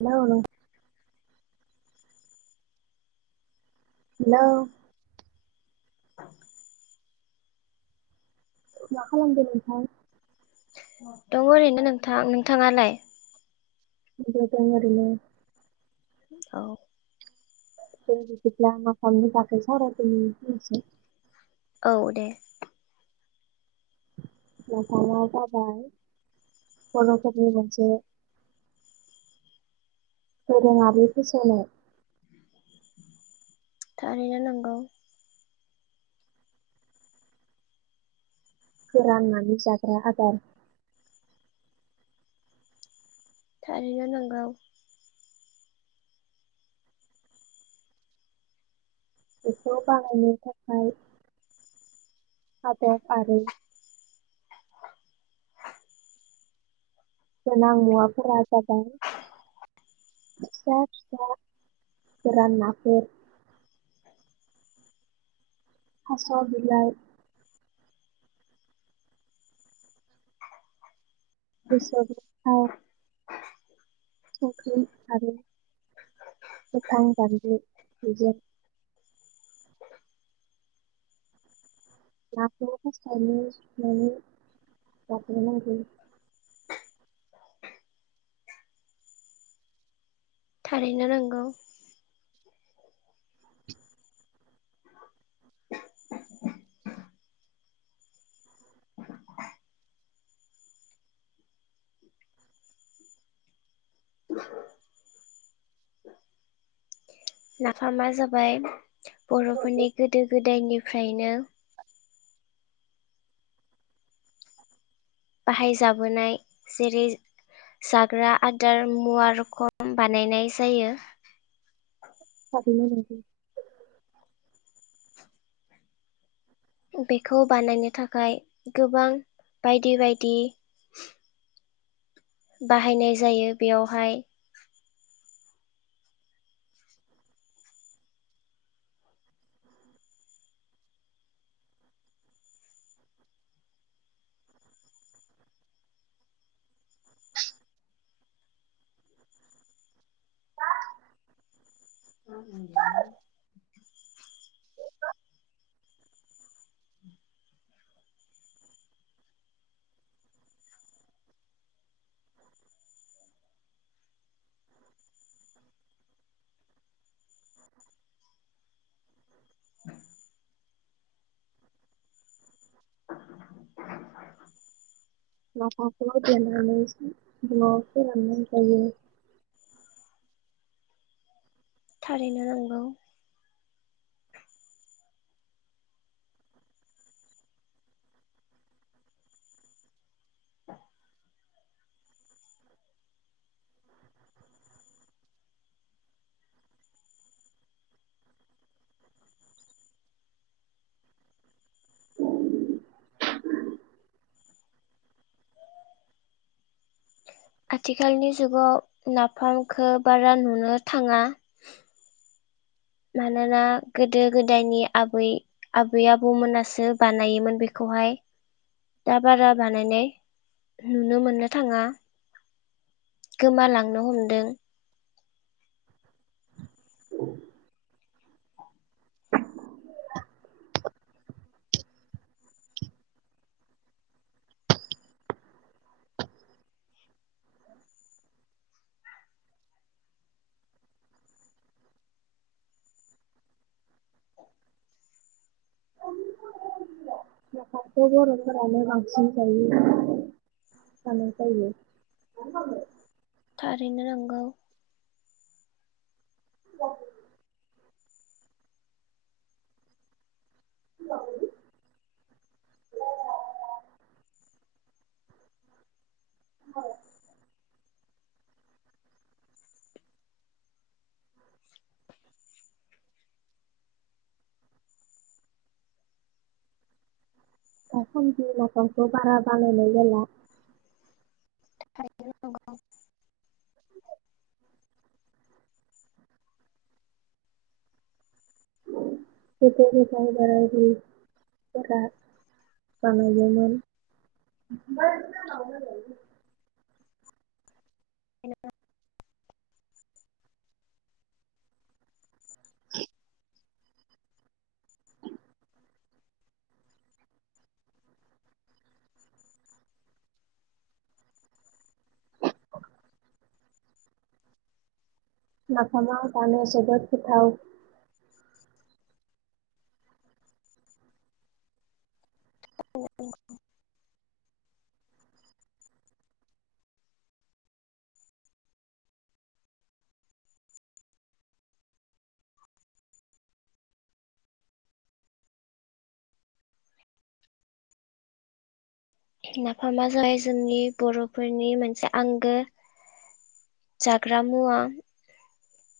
Hello नोंथां। Hello. मा खालामदों नोंथां? दङ ओरैनो नोंथां नोंथाङालाय? [inaudible] औ। [unintelligible] औ दे। [unintelligible] बर'फोरनि मोनसे दोरोङारि फोसावनाय। थारैनो नंगौ। फोराननानै जाग्रा आदार। थारैनो नंगौ। बेखौ बाहायनो थाखाय आदब आरो गोनां मुवाफोरा जाबाय फिसा फिसा गोरान नाफोर। थास' बिलाइ गोसोम ओम [inaudible] नाखौ पास्टाआवनो सुना लाग्रोनांगौ। थारैनो नंगौ। नाफामा जाबाय बर'फोरनि गोदो गोदायनिफ्रायनो बाहायजाबोनाय जेरै जाग्रा आदार मुवा रखम बानायनाय जायो। थाबैनो [unintelligible] बेखौ बानायनो थाखाय गोबां बायदि बायदि बाहायनाय जायो बेयावहाय [inaudible] [unintelligible] [unintelligible] नाफाम खौ देनानै जों न'फोराव नो जायो थारैनो नंगौ आथिखालनि जुगाव नाफामखौ बारा नुनो थाङा मानोना गोदो गोदायनि आबै आबै आबौमोनासो बानायोमोन बेखौहाय दा बारा बानायनाय नुनो मोननो थाङा गोमालांनो हमदों नाफामखौ‌ बर'फोरानि बांसिन जायो जानाय जायो थारैनो नंगौ औ [unintelligible] [unintelligible] दासानदि नाफाम खौ बारा बानायायल जाला थारैनो नंगौ बेफोरखौ जों बाराबो जाला जानायोमोन बे [inaudible] नाफामा जानो जोबोत गोथाव औ औ नाफामा जाय जोंनि बर'फोरनि मोनसे आंगो जाग्रा मुवा